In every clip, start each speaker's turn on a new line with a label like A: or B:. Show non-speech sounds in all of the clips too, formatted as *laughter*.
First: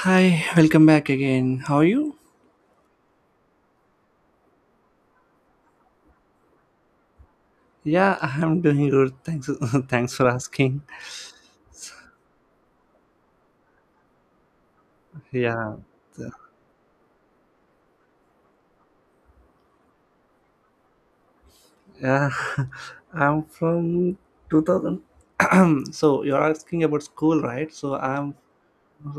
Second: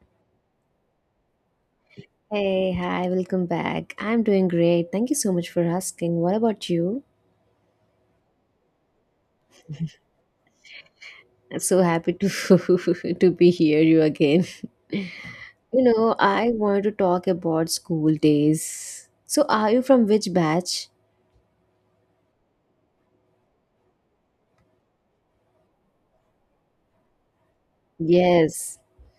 A: Hi, welcome back again. How are you?
B: Hey, hi, welcome back. I'm doing great. Thank you so much for asking. What about you?
A: Yeah, I'm doing good. Thanks, *laughs* thanks for asking.
B: I'm so happy to *laughs* to be here you again.
A: Yeah,
B: You know, I wanted to talk about school days. So, are you from which batch?
A: yeah. *laughs* I'm from 2000. *clears throat* So you're asking about school, right? So I'm
B: Yes.
A: *laughs*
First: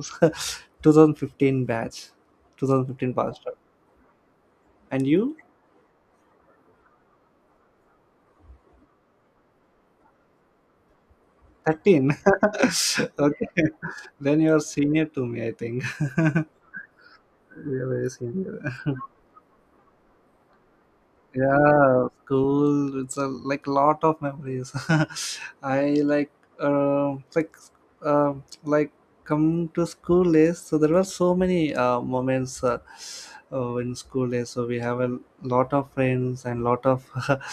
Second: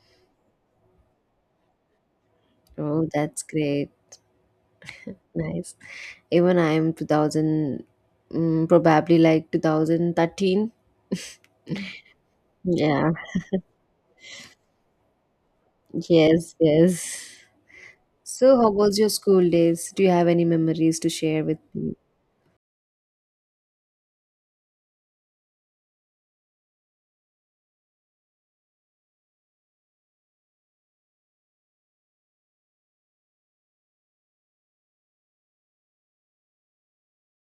A: 2015 batch,
B: Oh,
A: 2015 passed
B: that's
A: out.
B: great.
A: And you?
B: Nice. Even I'm 2000, probably like 2013.
A: 13.
B: Yeah.
A: *laughs* Okay, then you're senior to me, I think.
B: Yes,
A: *laughs*
B: yes.
A: You're very
B: So,
A: senior.
B: how was your school days? Do you have any memories to share with me?
A: Yeah, school. It's a like lot of memories. *laughs* I like um like um like come to school days. So there were so many moments in school days. So we have a lot of friends and lot of *laughs*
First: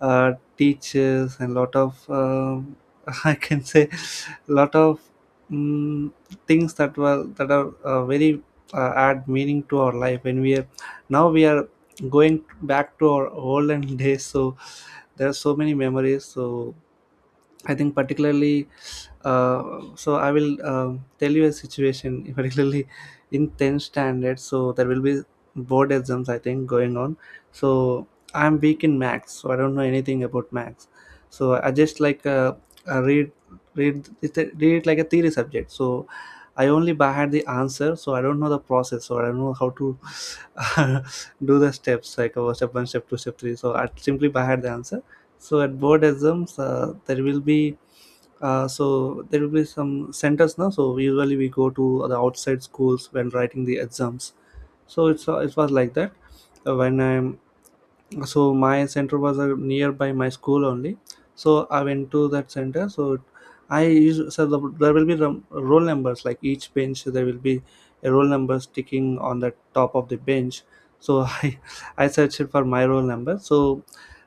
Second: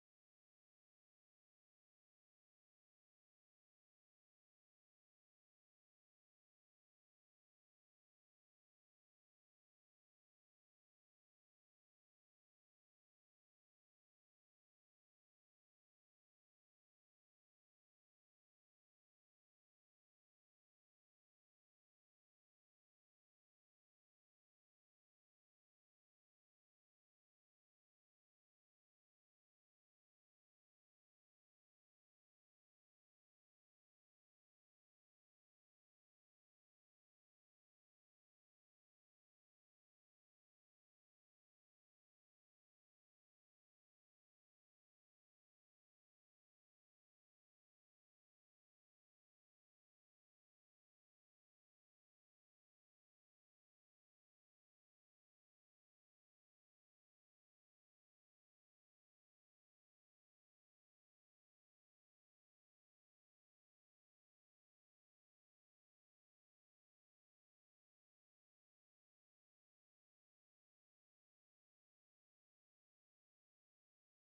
A: teachers and lot of *laughs* I can say lot of um, things that are very add meaning to our life when we are now we are going back to our olden *laughs* days. So there are so many memories. So I think particularly so I will tell you a situation *laughs* particularly in 10th standard. So there will be board exams I think going on. So I'm weak in max, so I don't know anything about max. So I just like I read read it like a theory subject. So I only had the answer, so I don't know the process, so I don't know how to *laughs* do the steps like step one, step two, step three. So I simply by heart the answer. So at board exams, there will be so there will be some centers now. So usually we go to the outside schools when writing the exams. So it's it was like that when I so my center was nearby my school only. So I went to that center. So I used, so the, there will be the roll numbers like each bench. There will be a roll number sticking on the top of the bench. So *laughs* I searched for my roll number. So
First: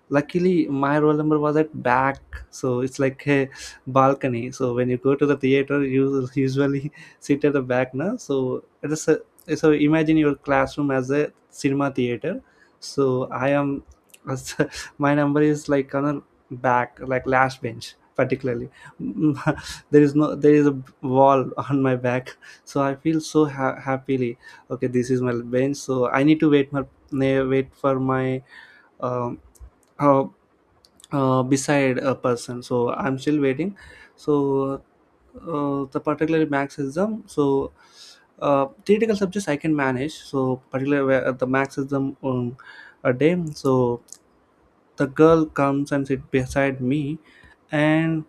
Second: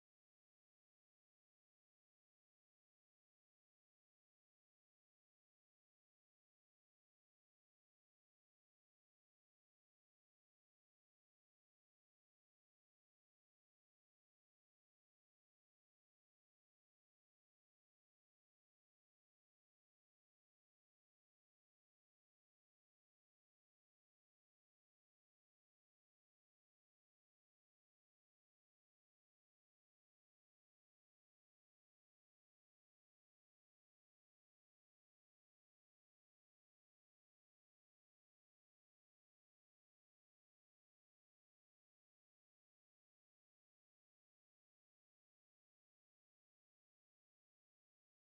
A: luckily my roll number was at back. So it's like a balcony. So when you go to the theater, you usually *laughs* sit at the back now. So so imagine your classroom as a cinema theater. So I am as- *laughs* my number is like on a back like last bench particularly. *laughs* there is no there is a wall *laughs* on my back. So I feel so happily okay this is my bench, so I need to wait for my um, uh, beside a person. So I'm still waiting. So the particular max exam, so theoretical subjects I can manage. So particularly where the max exam on a day, so the girl comes and sit beside me. And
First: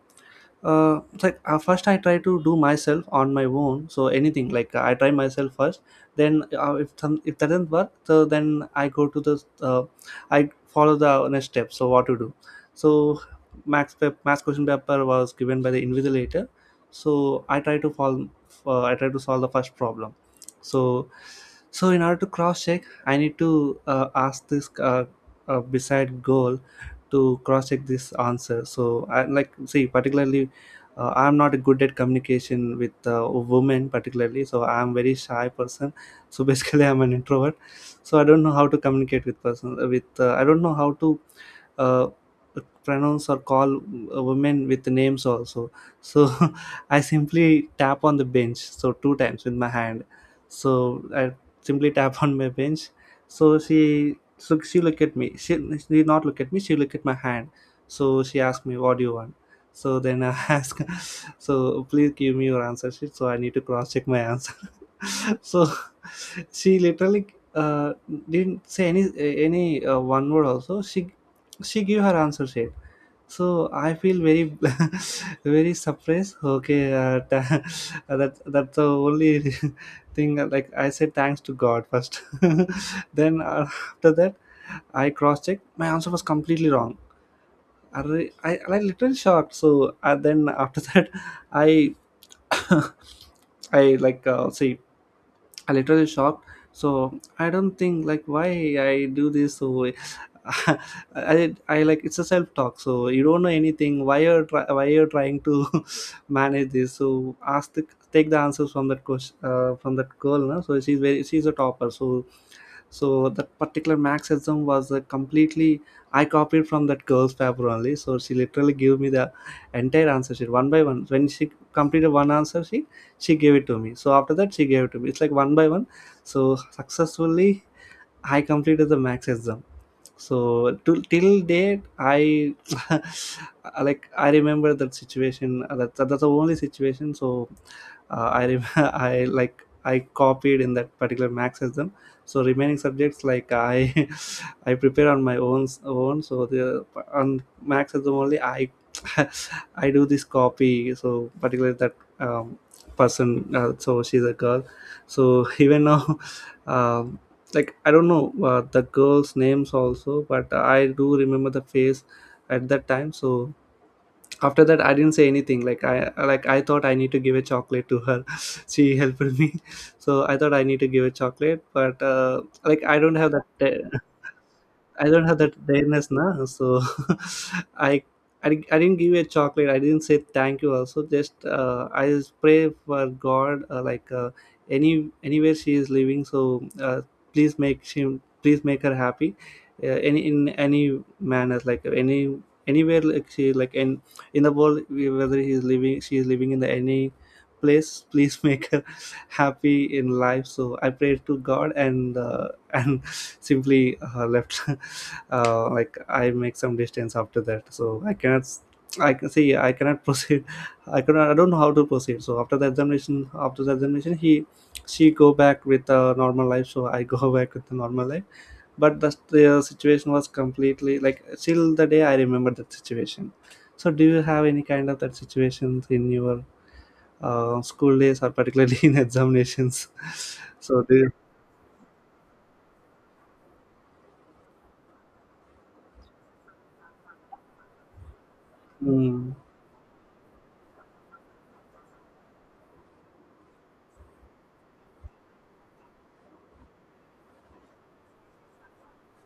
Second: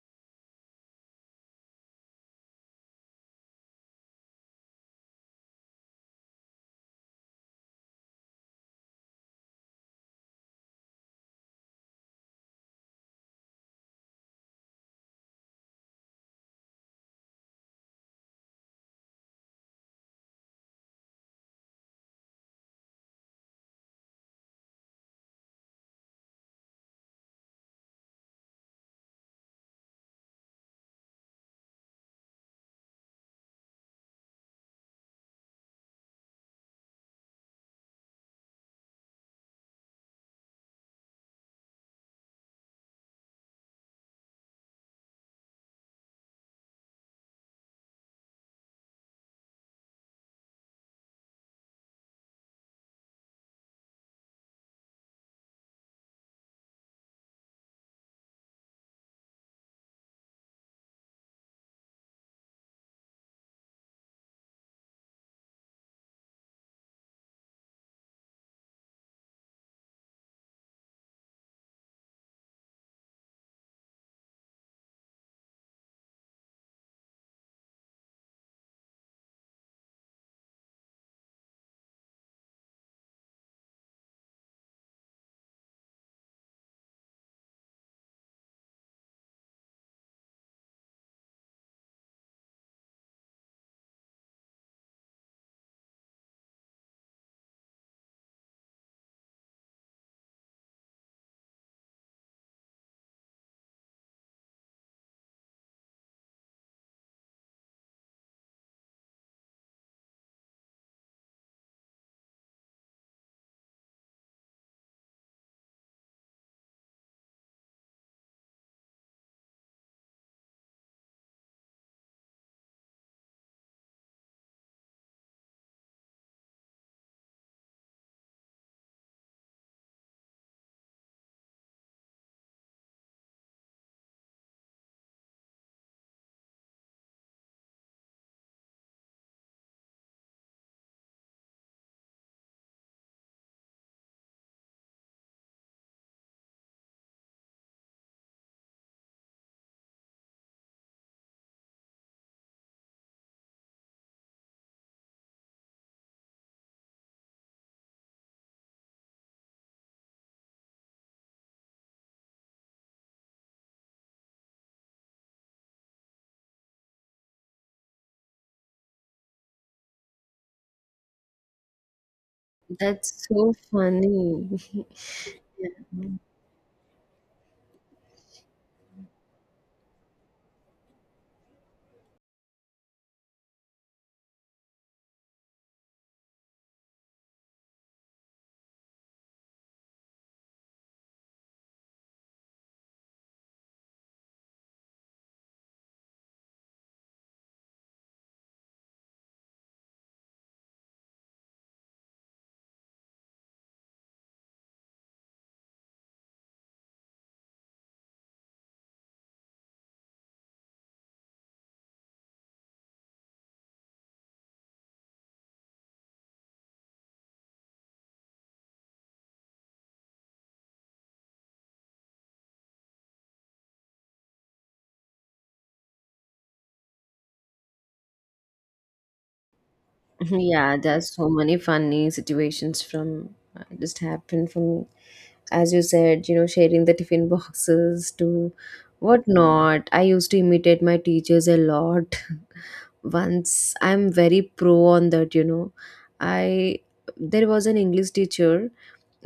A: it's like first I try to do myself on my own. So anything like I try myself first. Then if that doesn't work, so then I go to the I follow the next step. So what to do? So max pep, max question paper was given by the invigilator. So I try to follow. I try to solve the first problem. So so in order to cross check, I need to ask this beside goal to cross check this answer. So I like see particularly I'm not good at communication with women particularly. So I'm very shy person. So basically *laughs* I'm an introvert. So I don't know how to communicate with person with I don't know how to uh, pronounce or call women with names also. So *laughs* I simply tap on the bench so two times with my hand. So I simply tap on my bench. So she looked at me. Did not look at me. She looked at my hand. So she asked me, "What do you want?" So then I *laughs* asked, "So please give me your answer sheet." So I need to cross check my answer. *laughs* So she literally uh, didn't say any one word. Also, she gave her answer sheet. So I feel very *laughs* very surprised. Okay, *laughs* that's the only *laughs* thing. Like I said, thanks to God first. *laughs* Then after that I cross checked. My answer was completely wrong. I, I literally shocked. So then after *laughs* that, I *coughs* I like see I literally shocked. So I don't think like why I do this. So *laughs* I like it's a self talk. So you don't know anything. Why you're trying to *laughs* manage this? So ask the take the answers from that question from that girl. No? So she's a topper. So so that particular Marxism was completely I copied from that girl's paper only. So she literally gave me the entire answer sheet one by one. When she completed one answer sheet, she gave it to me. So after that, she gave it to me. It's like one by one. So successfully, I completed the Marxism. So to, till date I *laughs* like I remember that situation. That's the only situation. So *laughs* I like I copied in that particular max exam. So remaining subjects like I *laughs* I prepare on my own. So the on max exam only I *laughs* I do this copy. So particularly that um, person, so she's a girl. So even now *laughs* um, like I don't know the girls names also, but I do remember the face at that time. So after that I didn't say anything, like I like I thought I need to give a chocolate to her. *laughs* She helped me. *laughs* So I thought I need to give a chocolate, but like I don't
B: That's
A: have
B: so
A: that
B: funny. *laughs*
A: I don't have that awareness now, so *laughs* I, I didn't give you a chocolate. I didn't say thank you. Also, just I just pray for God, any anywhere she is living. So please make her happy, any in any manners, like any anywhere like she like in the world whether he is living she is living in the any place. *laughs* Please make her *laughs* happy in life. So I prayed to God and *laughs* and simply left. *laughs* Like I make some distance after that. So I cannot, I can see I cannot *laughs* proceed. I cannot. I don't know how to proceed. So after the examination, she go back with a normal life. So I go *laughs* back with the normal life. But the situation was completely like till the day I remember that situation. So do you have any kind of that situations in your school days or particularly *laughs* in examinations?
B: *laughs*
A: *laughs*
B: Yeah,
A: So do you?
B: there's so many funny situations from just happened from, as you said, sharing the tiffin boxes to
A: Hmm.
B: whatnot. I used to imitate my teachers a lot. *laughs* Once I'm very pro on that. I There was an English teacher.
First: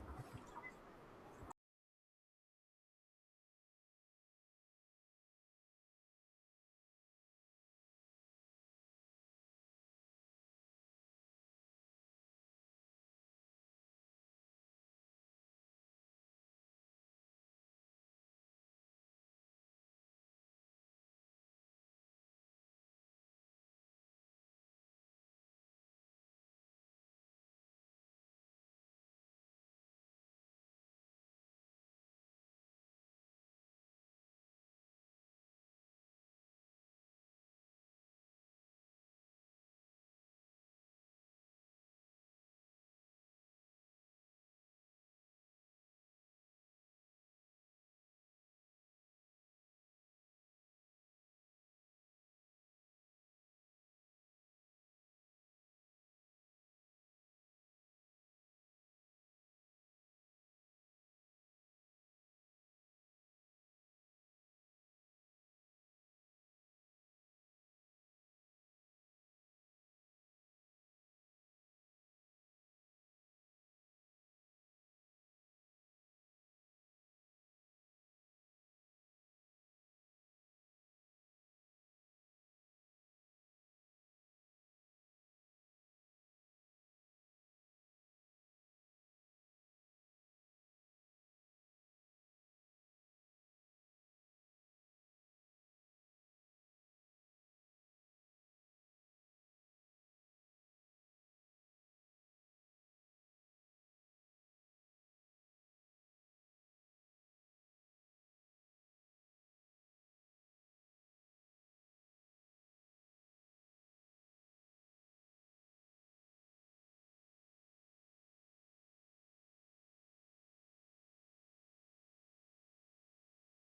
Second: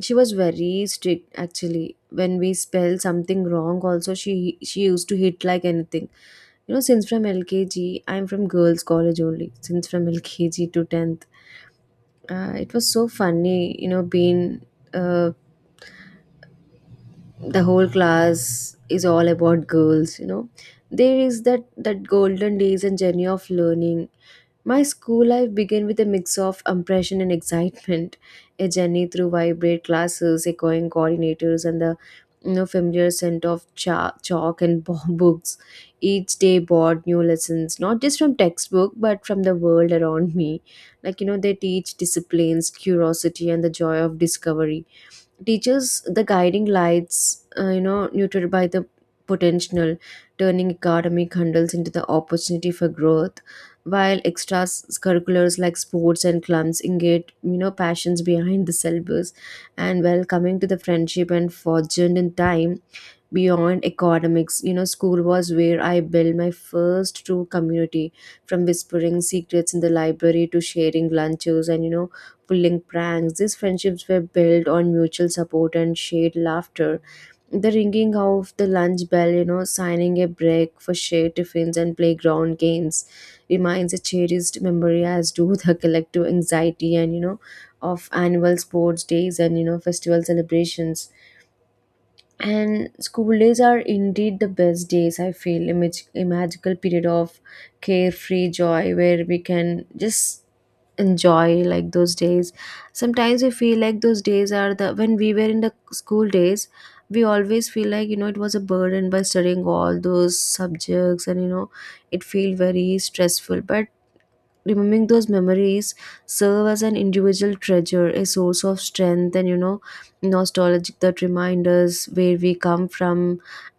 B: She was very strict actually. When we spell something wrong, also she used to hit like anything. You know, since from LKG, I'm from girls' college only. Since from LKG to tenth, it was so funny, being, uh, the whole class is all about girls. You know, there is that golden days and journey of learning. My school life began with a mix of impression and excitement, a journey through vibrant classes, echoing coordinators, and the, familiar scent of chalk and *laughs* books. Each day brought new lessons, not just from textbook, but from the world around me. Like, they teach disciplines, curiosity, and the joy of discovery teaches the guiding lights, neutered by the potential, turning academic hurdles into the opportunity for growth, while extracurriculars like sports and clubs engage, passions behind the syllabus. And while coming to the friendship and fortune in time, beyond academics, school was where I built my first true community, from whispering secrets in the library to sharing lunches and, pulling pranks. These friendships were built on mutual support and shared laughter. The ringing of the lunch bell, signing a break for shared tiffins and playground games remains a cherished memory, as do the *laughs* collective anxiety and, of annual sports days and, festival celebrations. And school days are indeed the best days, I feel, a magical period of carefree joy where we can just enjoy like those days. Sometimes we feel like those days are the when we were in the school days. We always feel like, it was a burden by studying all those subjects, and, it feel very stressful, but remembering those memories serve as an individual treasure, a source of strength and, nostalgic that remind us where we come from,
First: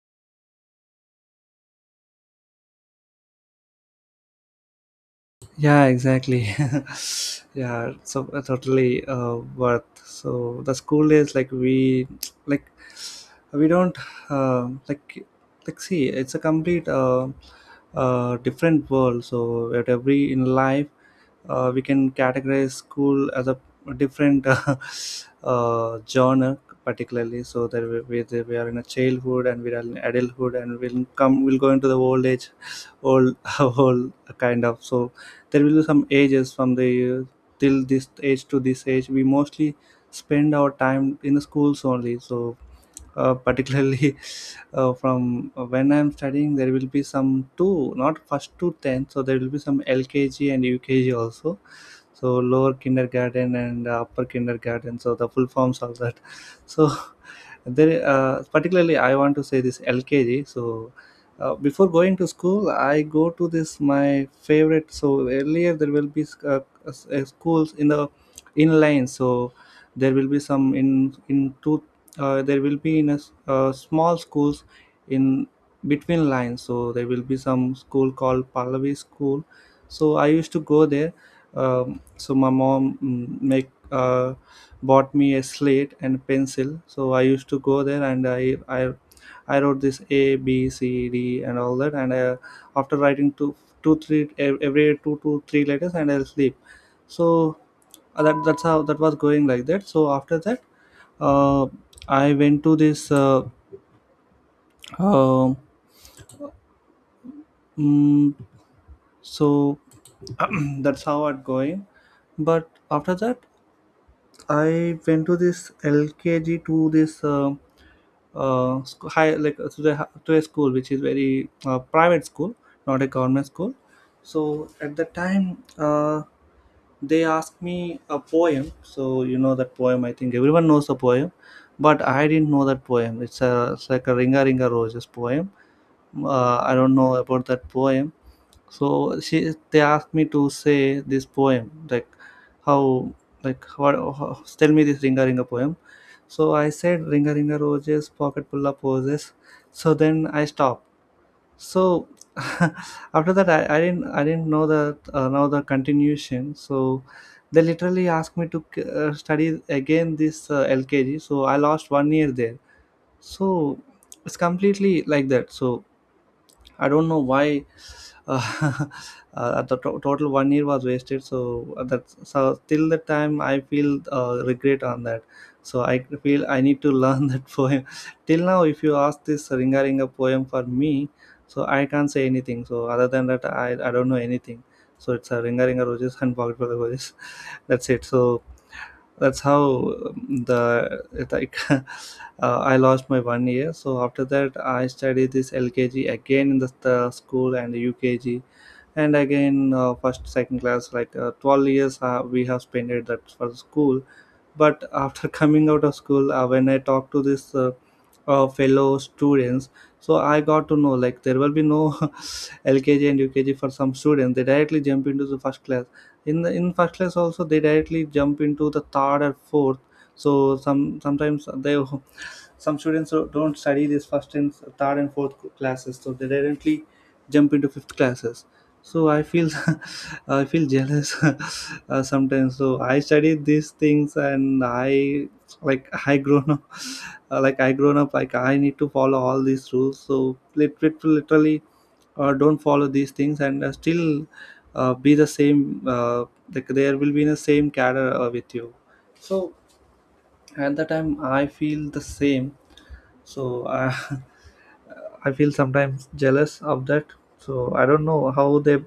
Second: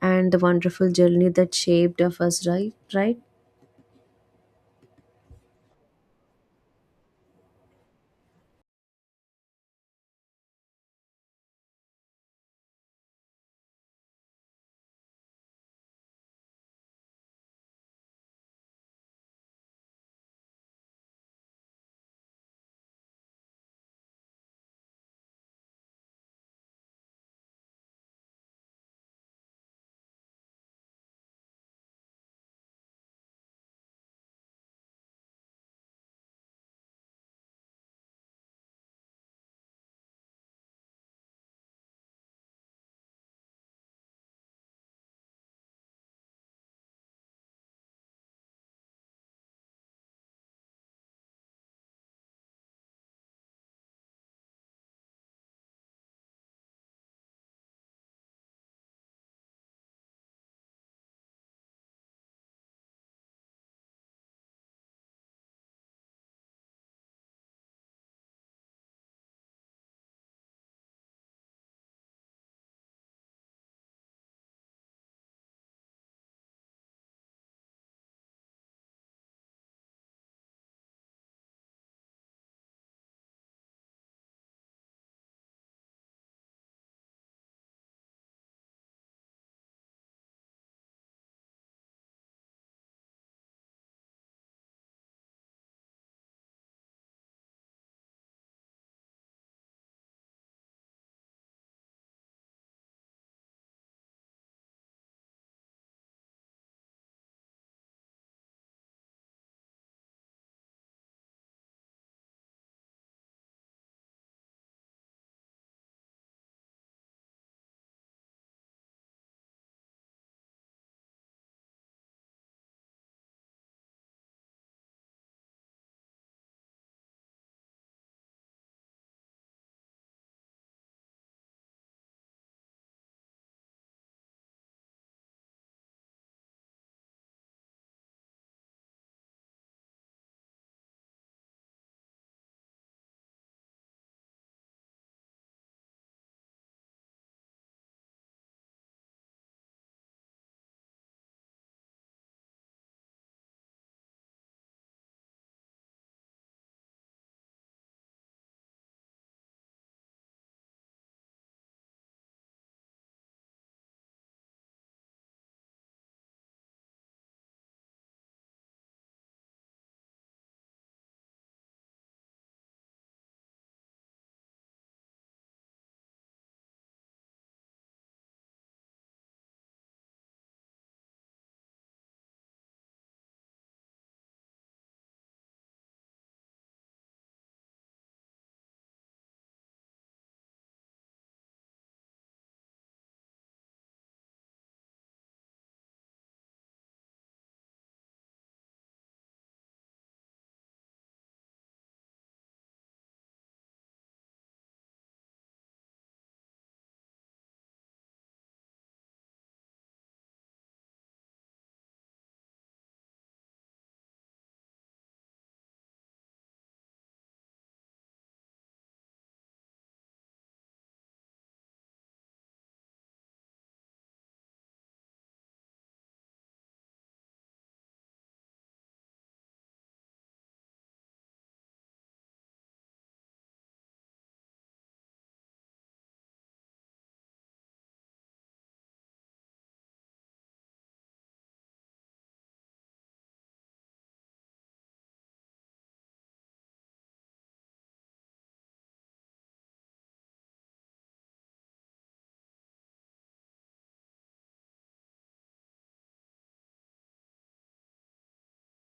B: and the wonderful journey that shaped of us, right, right.
A: Yeah, exactly. *laughs* Yeah, so totally worth. So the school days like we *tsk* like we don't um like like see it's a complete different world. So at every in life we can categorize school as a different *laughs* genre particularly. So that we are in a childhood and we are in adulthood and we'll go into the old age old *laughs* old kind of. So there will be some ages from the till this age to this age we mostly spend our time in the schools only. So particularly *laughs* from when I'm studying, there will be some two, not first to 10, so there will be some LKG and UKG also. So lower kindergarten and upper kindergarten, so the full forms of that. *laughs* So there, particularly, I want to say this LKG. So, before going to school, I go to this my favorite. So earlier there will be schools in the inline. So there will be some in two. There will be in a small schools in between lines. So there will be some school called Pallavi School. So I used to go there. So my mom mm, make bought me a slate and pencil. So I used to go there and I wrote this ABCD and all that. And I after writing two, two, three every two to three letters, and I'll sleep. So that's how that was going like that. So after that, uh, I went to this. Uh, mm, so *clears throat* that's how it going but after that I went to this LKG to this sc- high like to the hi- to a school which is very private school, not a government school. So at the time, they asked me a poem. So you know that poem. I think everyone knows the poem, but I didn't know that poem. It's like a Ringa Ringa Roses poem. I don't know about that poem. So she they asked me to say this poem, like how, like what, how, tell me this Ringa Ringa poem. So I said, "Ringa Ringa Roses, pocket full of roses." So then I stopped. So *laughs* after that, I didn't know the continuation. So they literally asked me to study again, this LKG. So I lost one year there. So it's completely like that. So I don't know why. uh, *laughs* the total one year was wasted. So, that's, so till the time I feel, regret on that. So I feel I need to learn *laughs* that poem. Till now, if you ask this Ringa Ringa poem for me, so I can't say anything. So other than that, I don't know anything. So it's a Ringa Ringa Roses and pocket full of roses. *laughs* That's it. So that's how, the like, *laughs* I lost my one year. So after that, I studied this LKG again in the school, and UKG. And again, first, second class, like, 12 years we have spent it that for school. But after *laughs* coming out of school, when I talk to this fellow students, so I got to know, like there will be no *laughs* LKG and UKG for some students. They directly jump into the first class. In first class also, they directly jump into the third or fourth. So sometimes they, *laughs* some students don't study this first and third and fourth classes, so they directly jump into fifth classes. So I feel *laughs* I feel jealous *laughs* sometimes. So I studied these things, and I, like, *laughs* I grown up. *laughs* Like, I grown up, like I need to follow all these rules. So literally, don't follow these things, and still be the same, like there will be the same cadre with you. So at the time, I feel the same. So *laughs* I feel sometimes jealous of that. So I don't know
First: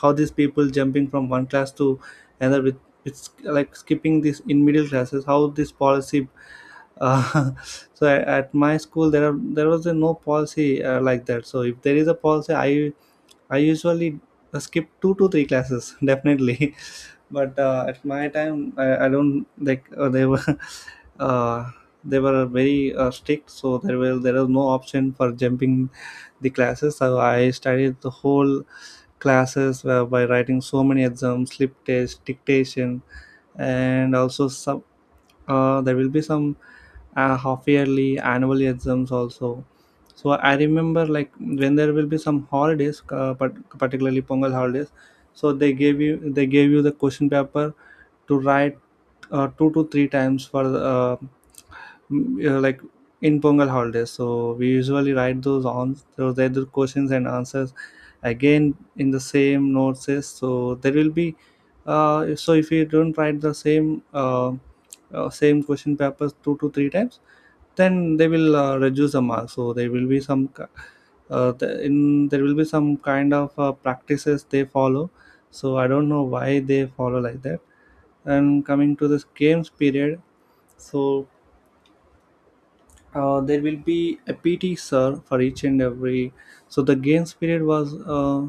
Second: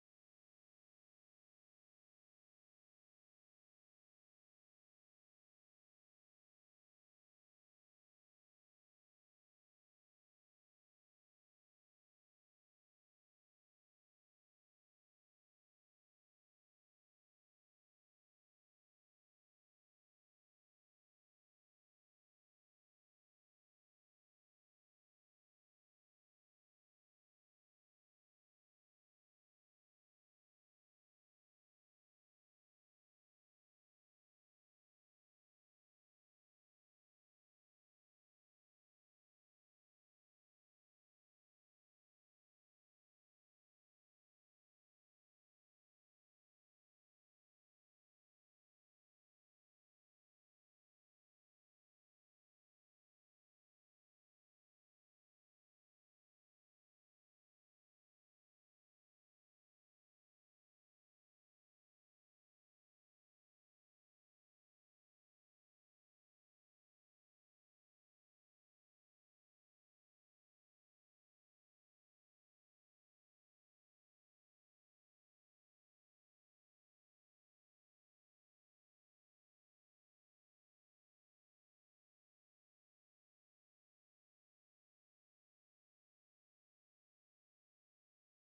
A: how these people jumping from one class to another with, it's like skipping this in middle classes. How this policy, uh, *laughs* so at my school, there was a no policy, like that. So if there is a policy, I usually skip two to three classes, *laughs* definitely. But at my time, I don't, like, they were *laughs* uh, they were very strict. So there was no option for jumping the classes. So I studied the whole classes, by writing so many exams, slip test, dictation, and also some, there will be some half yearly annual exams also. So I remember, like when there will be some holidays, but particularly Pongal holidays, so they gave you the question paper to write, two to three times for like in Pongal holidays. So we usually write those on those either questions and answers again in the same notes. So there will be, so if you don't write the same question papers two to three times, then they will reduce the mark. So there will be some there will be some kind of practices they follow. So I don't know why they follow like that. And coming to this games period, so there will be a PT sir for each and every. So the games period was,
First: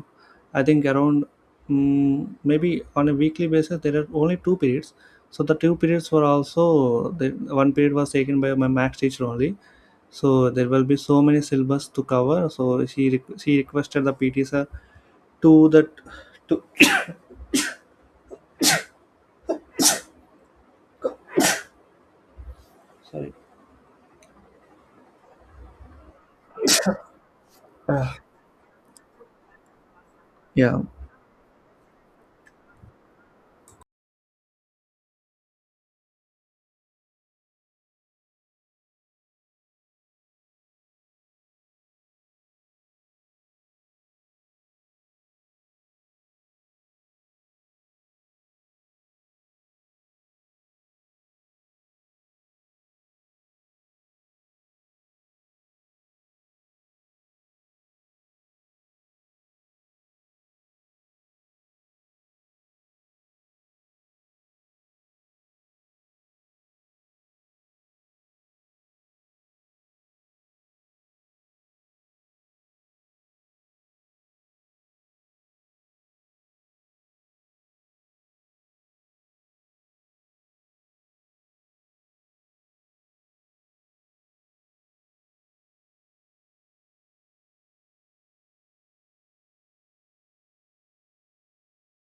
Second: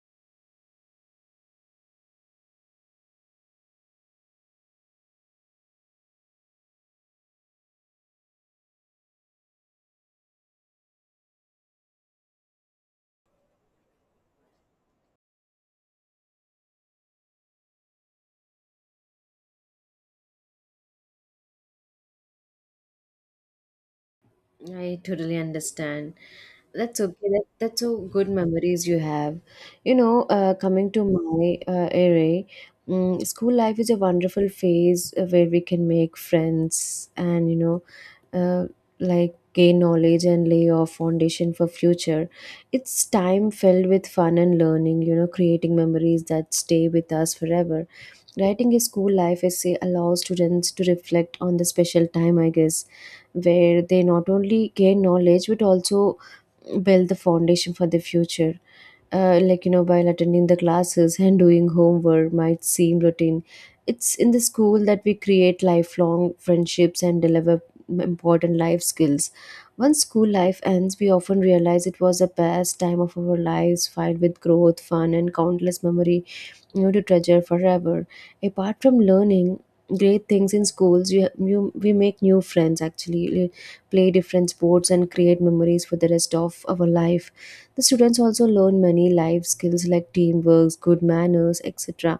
A: I think around, maybe on a weekly basis there are only two periods. So the two periods were also, the one period was taken by my max teacher only. So there will be so many syllabus to cover, so she requested the PT sir to that, to, sorry.
B: I totally understand. That's okay. That's so good memories you have. You know,
A: Yeah.
B: coming to my area, school life is a wonderful phase, where we can make friends and, uh, like gain knowledge and lay our foundation for future. It's time filled with fun and learning, creating memories that stay with us forever. Writing a school life essay allows students to reflect on the special time, I guess, where they not only gain knowledge but also build the foundation for the future, like, while attending the classes and doing homework might seem routine. It's in the school that we create lifelong friendships and deliver important life skills. Once school life ends, we often realize it was the best time of our lives, filled with growth, fun, and countless memory, to treasure forever. Apart from learning great things in schools, you we make new friends, actually play different sports and create memories for the rest of our life. The students also learn many life skills like teamwork, good manners, etc.,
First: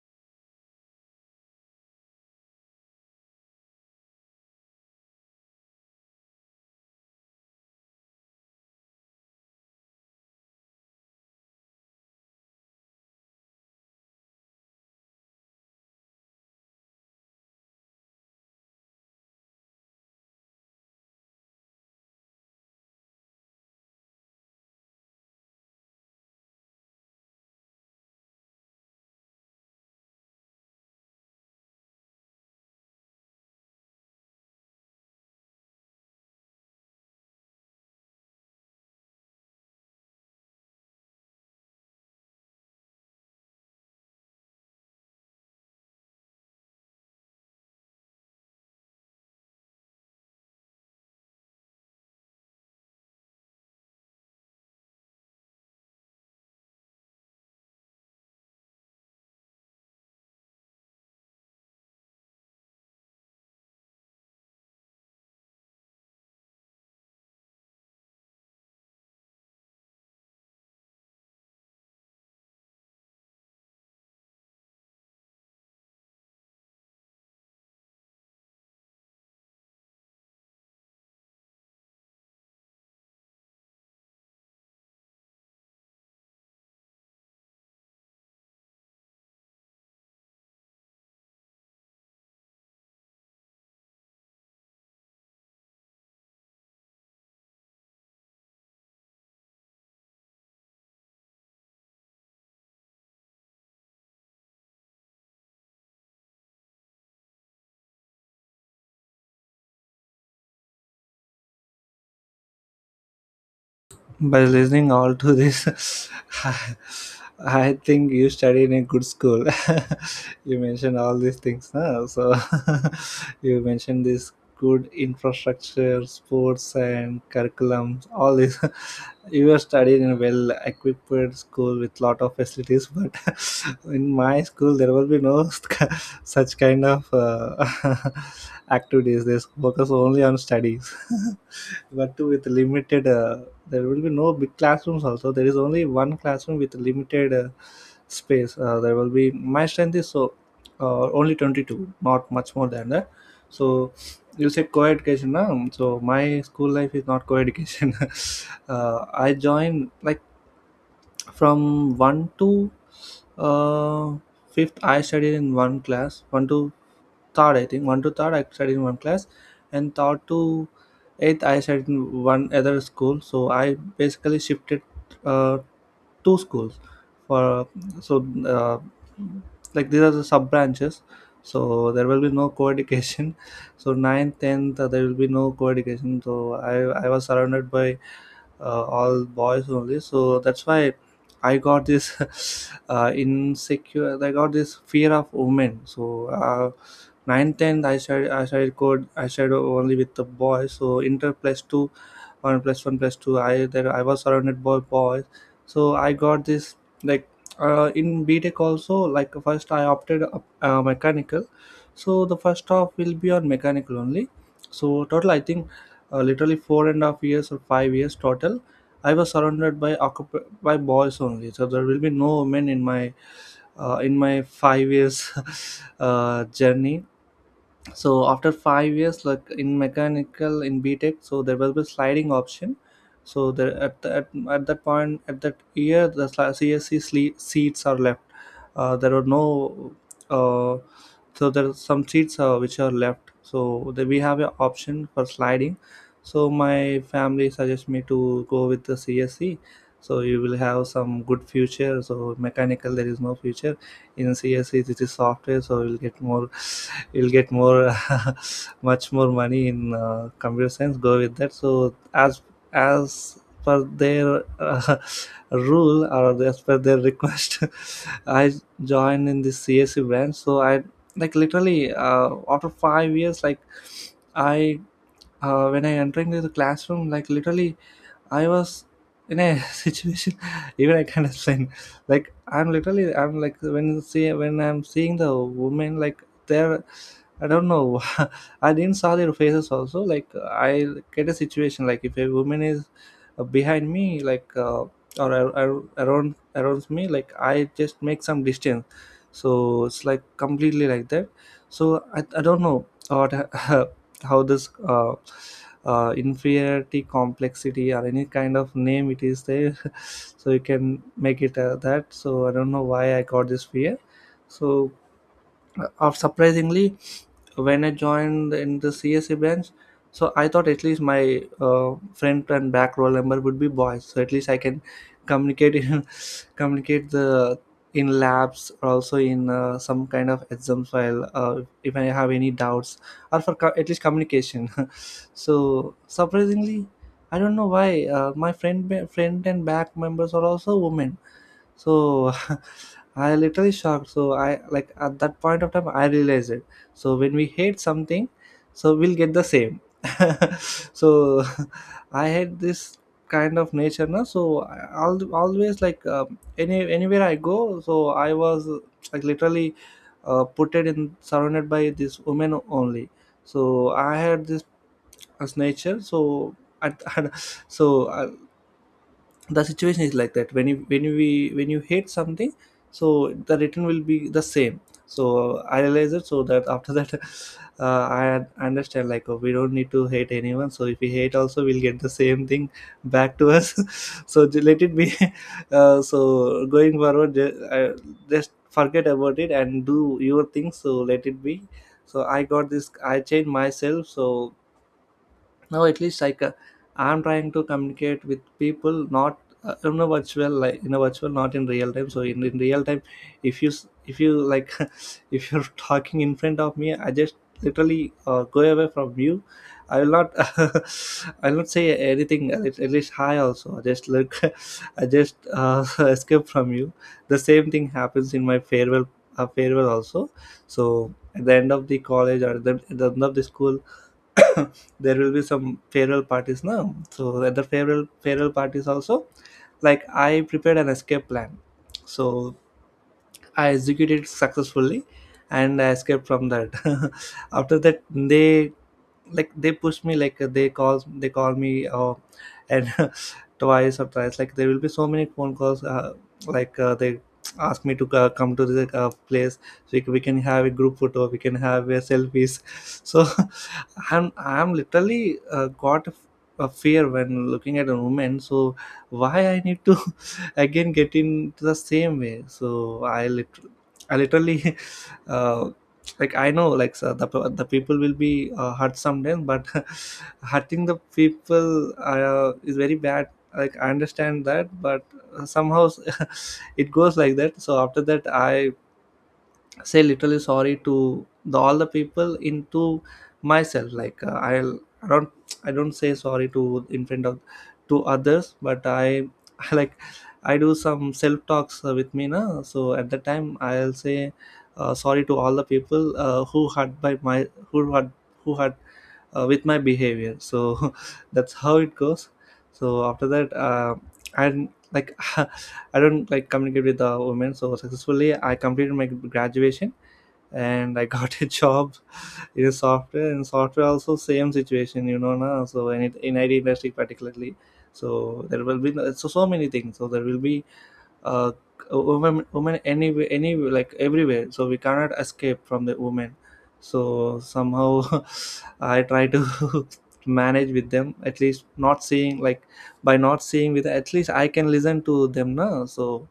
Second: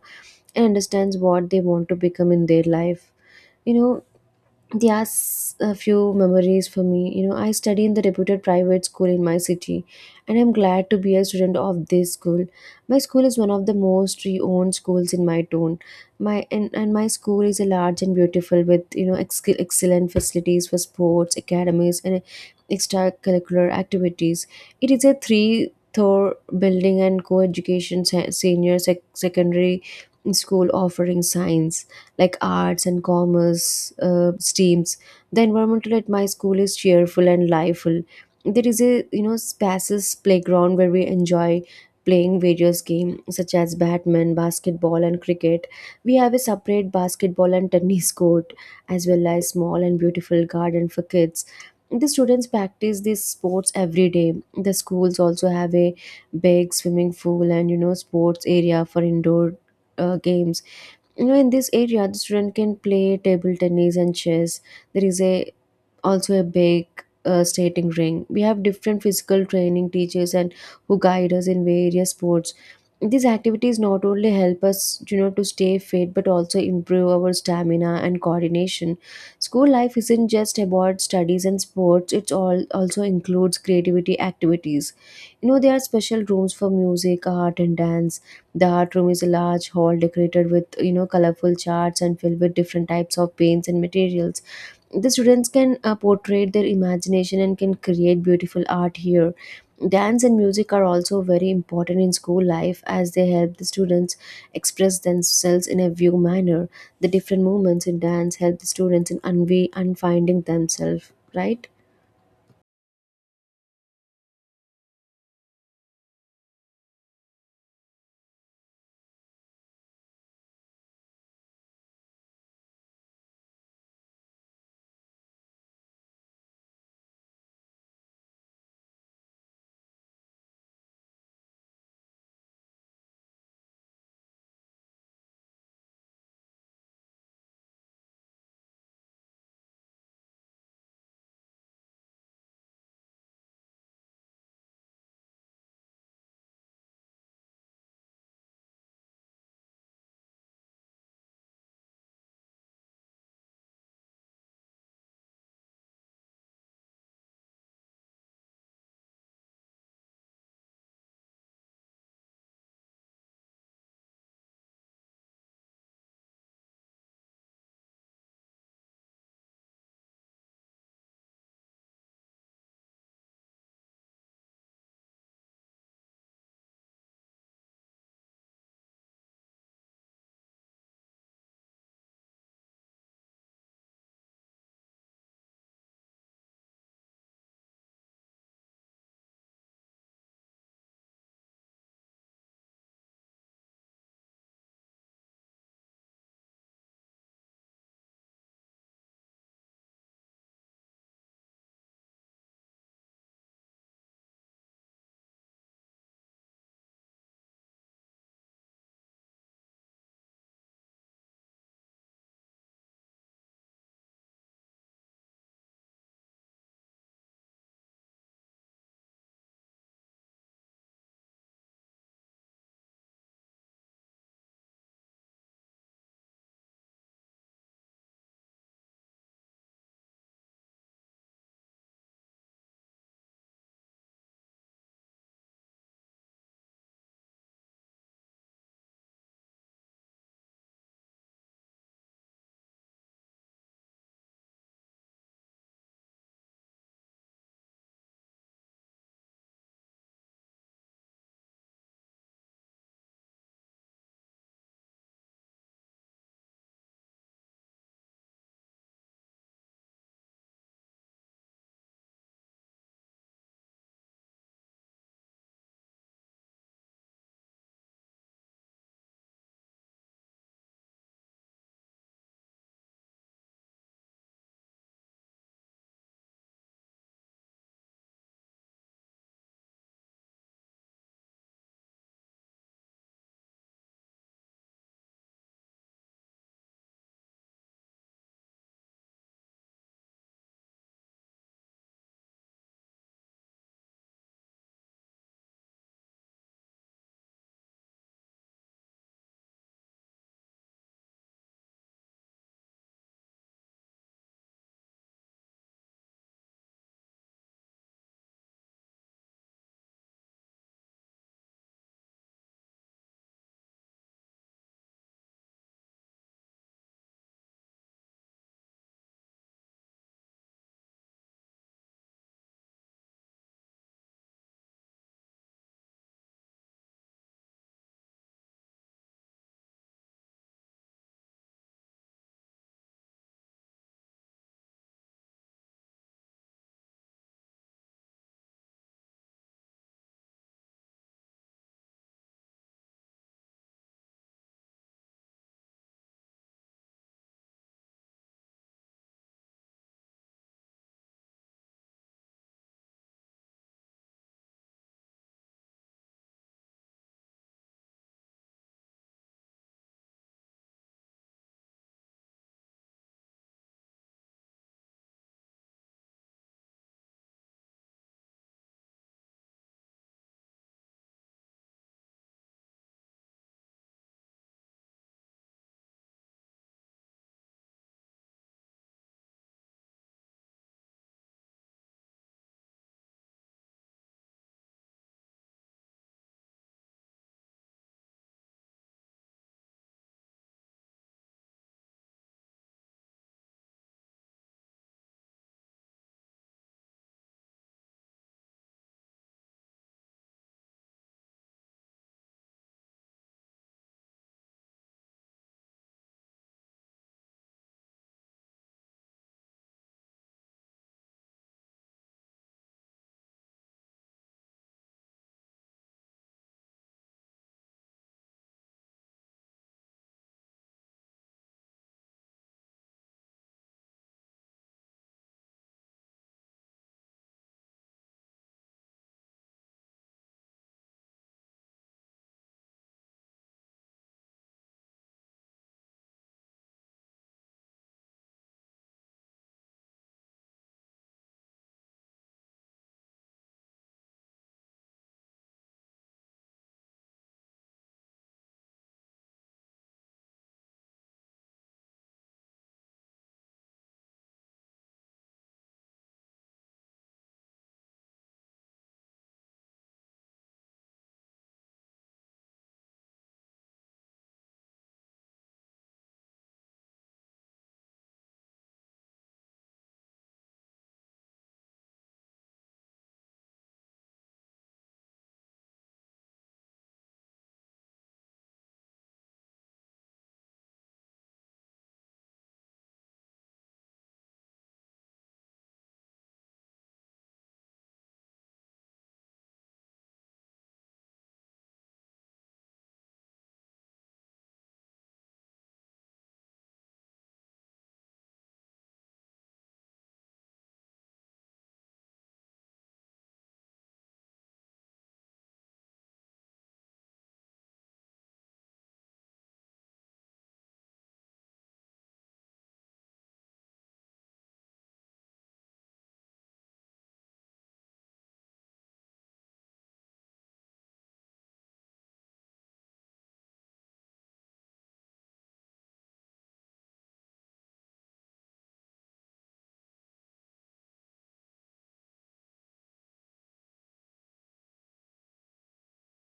B: and understands what they want to become in their life. You know, there are a few memories for me. You know, I study in the reputed private school in my city, and I'm glad to be a student of this school. My school is one of the most renowned schools in my town. And my school is a large and beautiful with, excellent facilities for sports, academies, and extracurricular activities. It is a three-floor building and co-education senior secondary school offering science, like arts and commerce, streams. The environmental at my school is cheerful and lively. There is a, spacious playground where we enjoy playing various games such as badminton, basketball, and cricket. We have a separate basketball and tennis court, as well as small and beautiful garden for kids. The students practice these sports every day. The schools also have a big swimming pool and, sports area for indoor games. You know, in this area the student can play table tennis and chess. There is a also a big, stating ring. We have different physical training teachers and who guide us in various sports. These activities not only help us, to stay fit but also improve our stamina and coordination. School life isn't just about studies and sports; it's all also includes creativity activities. You know, there are special rooms for music, art, and dance. The art room is a large hall decorated with, colorful charts and filled with different types of paints and materials. The students can portray their imagination and can create beautiful art here. Dance and music are also very important in school life as they help the students express themselves in a view manner. The different movements in dance help the students in unfinding themselves, right.
A: By listening all to this, *laughs* i I think you study in a good school. *laughs* You mentioned all these things, no? So *laughs* you mentioned this good infrastructure, sports and curriculum, all this. *laughs* You were studied in a well equipped school with lot of facilities. But *laughs* in my school, there will be no *laughs* such kind of *laughs* activities. They focus only on studies. *laughs* But with limited, there will be no big classrooms also. There is only one classroom with limited space. There will be, my strength is, so, only 22, not much more than that. So you said co-education, na? So my school life is not co-education. *laughs* I joined, like from 1 to uh, fifth, I studied in one class 1 to third. I think one to third, I studied in one class, and third to eighth, I studied in one other school. So I basically shifted, uh, two schools for, so like these are the sub branches. So there will be no co-education. *laughs* So ninth, tenth, there will be no co-education. So I was surrounded by all boys only, so that's why I got this *laughs* insecure I got this fear of women. So 9th, 10th, I started only with the boys. So inter plus 2, 1 plus 1 plus 2, I that I was surrounded by boys. So I got this, like, in BTech also, like, first I opted up, mechanical. So the first half will be on mechanical only. So total I think, literally 4.5 years or 5 years total, I was surrounded by boys only. So there will be no women in my 5 years *laughs* journey. So after 5 years, like in mechanical, in BTech, so there will be sliding option. So there, at that point, at that year, the CSC seats are left. There were no, uh, so there are some seats, which are left, so we have an option for sliding. So my family suggests me to go with the CSC, so you will have some good future. So mechanical, there is no future. In CSC, this is software, so you'll get more *laughs* you'll get more *laughs* much more money in computer science. Go with that. So as per their *laughs* rule, or as per their request, *laughs* I joined in the CSC branch. So I, like, literally after 5 years, like I when I entering the classroom, like literally I was in a *laughs* situation, even I can't explain. Like i'm literally i'm, like, when I'm seeing the women, like they're, I don't know. *laughs* I didn't saw their faces also. Like, I get a situation, like if a woman is behind me, like, or around me, like I just make some distance. So it's like completely like that. So I don't know what, *laughs* how this inferiority complexity, or any kind of name it is there. *laughs* So you can make it, that. So I don't know why I got this fear. So Or surprisingly, when I joined in the CSA branch, so I thought at least my front and back roll number would be boys. So at least I can communicate in, *laughs* communicate the in labs, or also in some kind of exams file, if I have any doubts, or at least communication. *laughs* So surprisingly, I don't know why, my friend and back members are also women. So *laughs* I literally shocked. So I, like, at that point of time, I realized it. So when we hate something, so we'll get the same. *laughs* So *laughs* I had this kind of nature now. So I always, like, anywhere I go, so I was, like literally put it in surrounded by this women only. So I had this as nature. So at, *laughs* so uh, the situation is like that when you we when you hate something, so the return will be the same. So I realize it, so that after that *laughs* I understand like, oh, we don't need to hate anyone. So if we hate also, we'll get the same thing back to us. *laughs* Let it be. *laughs* So going forward, just forget about it and do your thing, so let it be. So I got this, I changed myself. So now at least like I'm trying to communicate with people, not in a virtual, like in a virtual, not in real time. So in real time, if you like, *laughs* if you're talking in front of me, I just literally go away from you. I will not, *laughs* I'll not say anything. At least hi also, I just look, *laughs* I just *laughs* escape from you. The same thing happens in my farewell, farewell also. So at the end of the college, or at the end of the school, *coughs* there will be some farewell parties now. So at the farewell parties also, like, I prepared an escape plan. So I executed successfully and I escaped from that. *laughs* after that, they, like, they push me, like they call me and *laughs* twice or thrice, like there will be so many phone calls. They ask me to come to the place, so we can, we can have a group photo, we can have a selfies. *laughs* so *laughs* I'm literally got a fear when looking at a woman. So why I need to *laughs* again get into the same way? So I literally *laughs* uh, like, I know, like, so the people will be hurt someday, but *laughs* hurting the people is very bad. Like, I understand that, but somehow *laughs* it goes like that. So after that, I say literally sorry to the all the people into myself. Like I don't, I don't say sorry to in front of to others, but I, *laughs* like, I do some self talks with me na. So at that time, I'll say sorry to all the people who hurt who hurt with my behavior. So *laughs* that's how it goes. So after that, and like *laughs* I don't, like, communicate with the women. So successfully I completed my graduation, and I got *laughs* a job in software. And software also same situation, you know, na. So in IT industry particularly, so there will be so so many things. So there will be uh, women, women, any, like, everywhere. So we cannot escape from the women. So somehow *laughs* I try to *laughs* manage with them, at least not seeing, like, by not seeing with, at least I can listen to them now. So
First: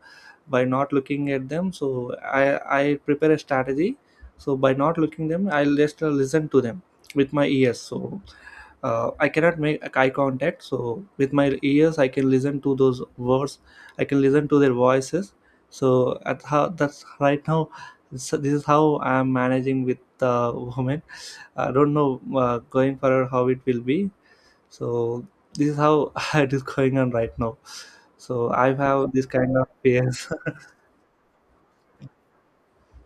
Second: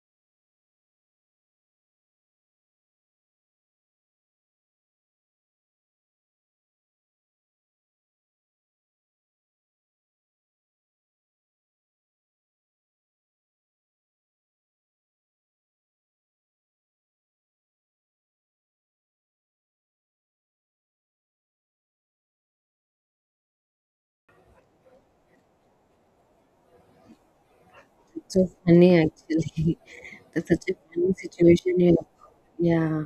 A: by not looking at them, so I prepare a strategy. So by not looking them, I'll just listen to them with my ears. So I cannot make eye contact. So with my ears, I can listen to those words. I can listen to their voices. So at how that's right now. So this is how I'm managing with the woman. I don't know, going forward, how it will be. So this is how *laughs* it is going on right now.
B: So
A: So I
B: funny,
A: have this kind of
B: actually.
A: fears.
B: *laughs* That's
A: *laughs*
B: such a funny situation here. Yeah.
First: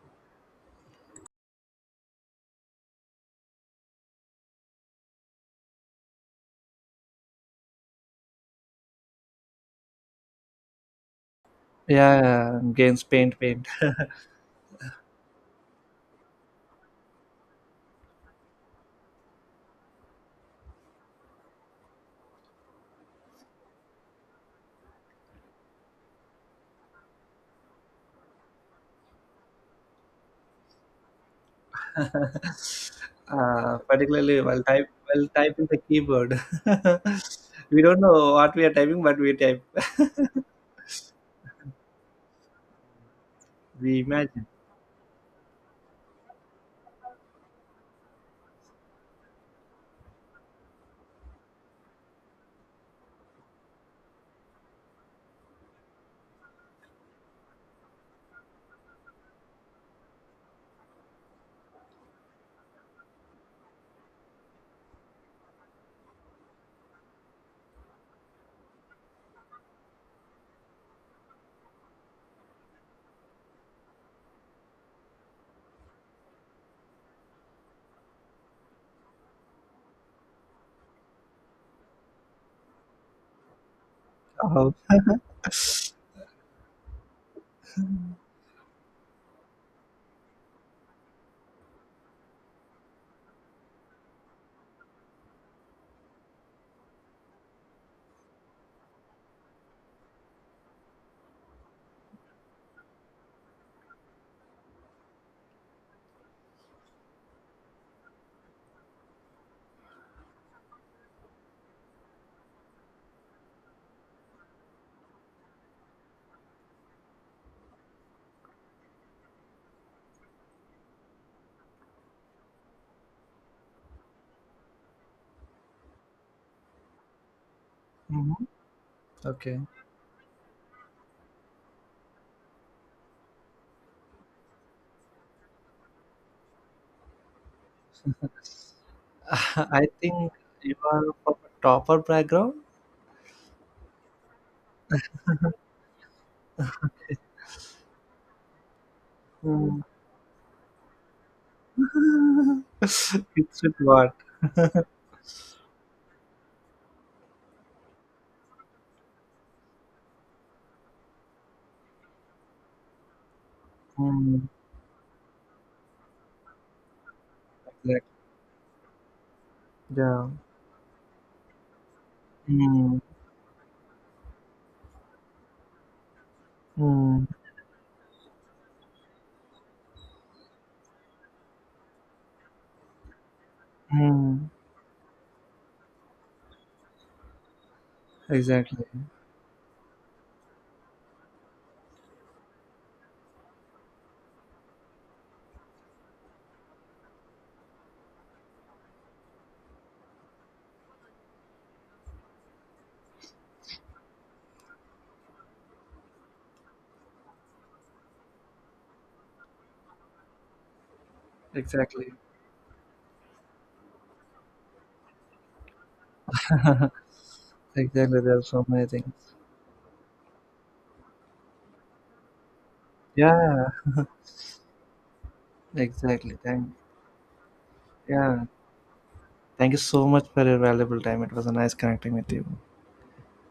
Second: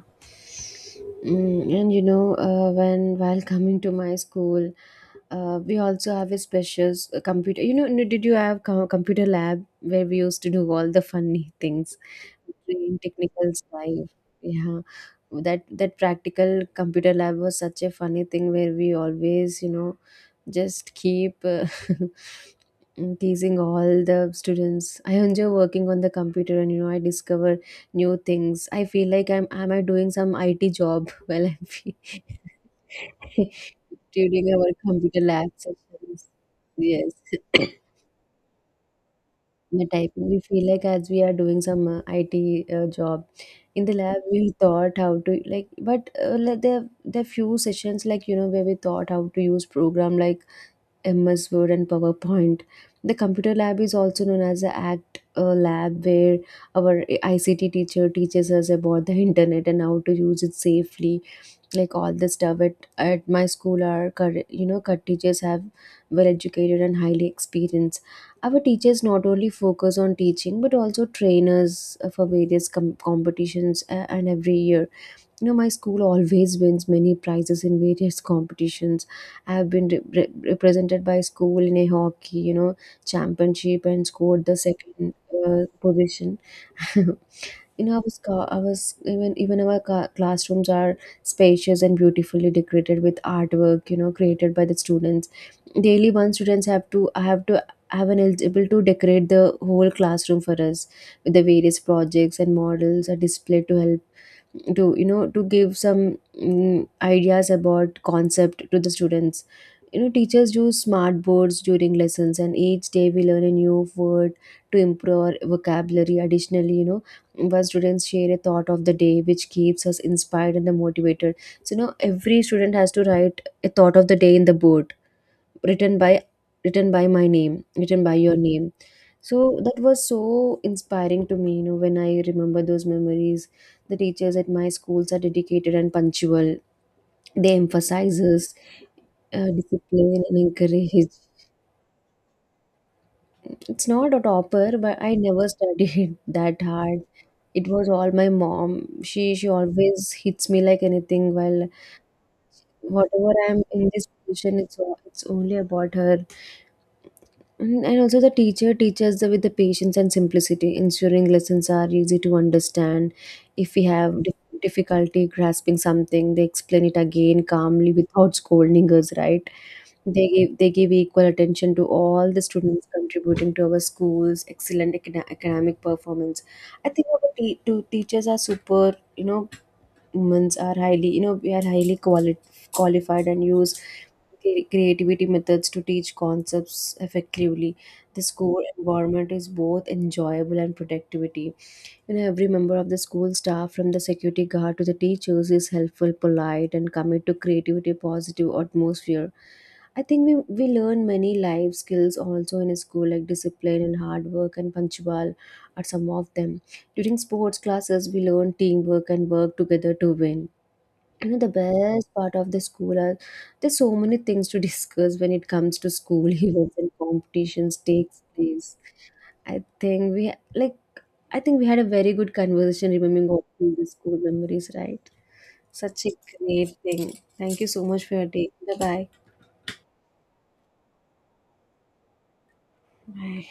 B: And when while coming to my school, we also have a special computer. You know, did you have computer lab where we used to do all the funny things,
A: yeah, yeah,
B: train
A: gains paint,
B: technical
A: paint.
B: style? Yeah, that practical computer lab was such a funny thing where we always, just keep *laughs* teasing all the students. I enjoy working on the computer, and, I discover new things. I feel like I'm am I doing some IT job? *laughs* while I feel.
A: *laughs*
B: *laughs*
A: Particularly
B: During
A: while
B: our
A: type
B: computer
A: while
B: lab
A: typing the
B: sessions.
A: keyboard. *laughs*
B: Yes. *coughs*
A: we don't know what we are typing, but we type.
B: The typing we
A: *laughs*
B: feel like as we are doing some IT job in the
A: we
B: lab.
A: imagine
B: We thought how to, like, but like there are few sessions like, where we thought how to use program like MS Word and PowerPoint. The computer lab is also known as the act lab where our ICT teacher teaches us about the internet and how to use it safely, like all the stuff at my school. Our cut teachers have well educated and highly experienced. Our teachers not only focus on teaching but also trainers, for various competitions, and every year, my school always wins many prizes in various competitions. I have been represented by school in a hockey, championship and scored the
A: how.
B: second
A: *laughs*
B: position. *laughs* in our
A: Mhm.
B: sc- our s- even even our classrooms are spacious and beautifully decorated with artwork, created by the students. Daily one students have to have an eligible to decorate the whole classroom for us, with the various projects and models are displayed to help to you know to give some ideas about concept to the students. You know, teachers use smart boards during lessons, and each day we learn a new word to improve our vocabulary. Additionally, our students share a thought of the day which keeps us inspired and motivated. So, every student has to write a thought of the day in the board, written by written by my name, written by your name. So
A: Okay.
B: that was so inspiring to me, when I remember those memories. The teachers at my schools are dedicated and punctual. They emphasizes,
A: *laughs* I
B: discipline
A: think
B: and
A: you
B: encourage.
A: are from a topper background.
B: It's not a topper but I never studied *laughs* that hard. It was all my mom. She
A: Mm.
B: always hits me like anything while
A: *laughs* it's
B: whatever I'm
A: with
B: in this
A: what?
B: position. it's
A: *laughs*
B: all, it's only about her. And also the teacher teaches with the patience and simplicity, ensuring lessons are easy to understand. If we have
A: Mm,
B: difficulty grasping something, they explain it again calmly
A: exactly.
B: without scolding us, right? They
A: Yeah.
B: give, they give equal attention to all the students
A: Mm,
B: contributing to our school's excellent academic performance. I think
A: mm,
B: our te- to teachers are super, humans are highly you know we are highly qualified and use
A: mm.
B: creativity methods to teach concepts effectively. The school
A: Exactly.
B: environment is both enjoyable and productivity, and every member of the school staff, from the security guard to the teachers, is helpful, polite, and commit to creativity, positive atmosphere. I think we learn many life skills also in school, like discipline and hard work and punctual are some of them. During sports classes, we learn teamwork and work together to win. You know, the best
A: Exactly.
B: part of the school are there's so many things to *laughs* discuss when it comes to school *laughs* events and
A: *laughs*
B: competitions
A: exactly,
B: takes
A: there are so
B: place.
A: many things.
B: I think we like I think we had a very good conversation remembering all
A: Yeah.
B: the school memories, right? Such a
A: Exactly. Thank
B: great thing. Thank you so much for your
A: yeah.
B: day. Bye bye.
A: Thank you so much for your valuable time. It was a nice connecting with you.
B: Bye.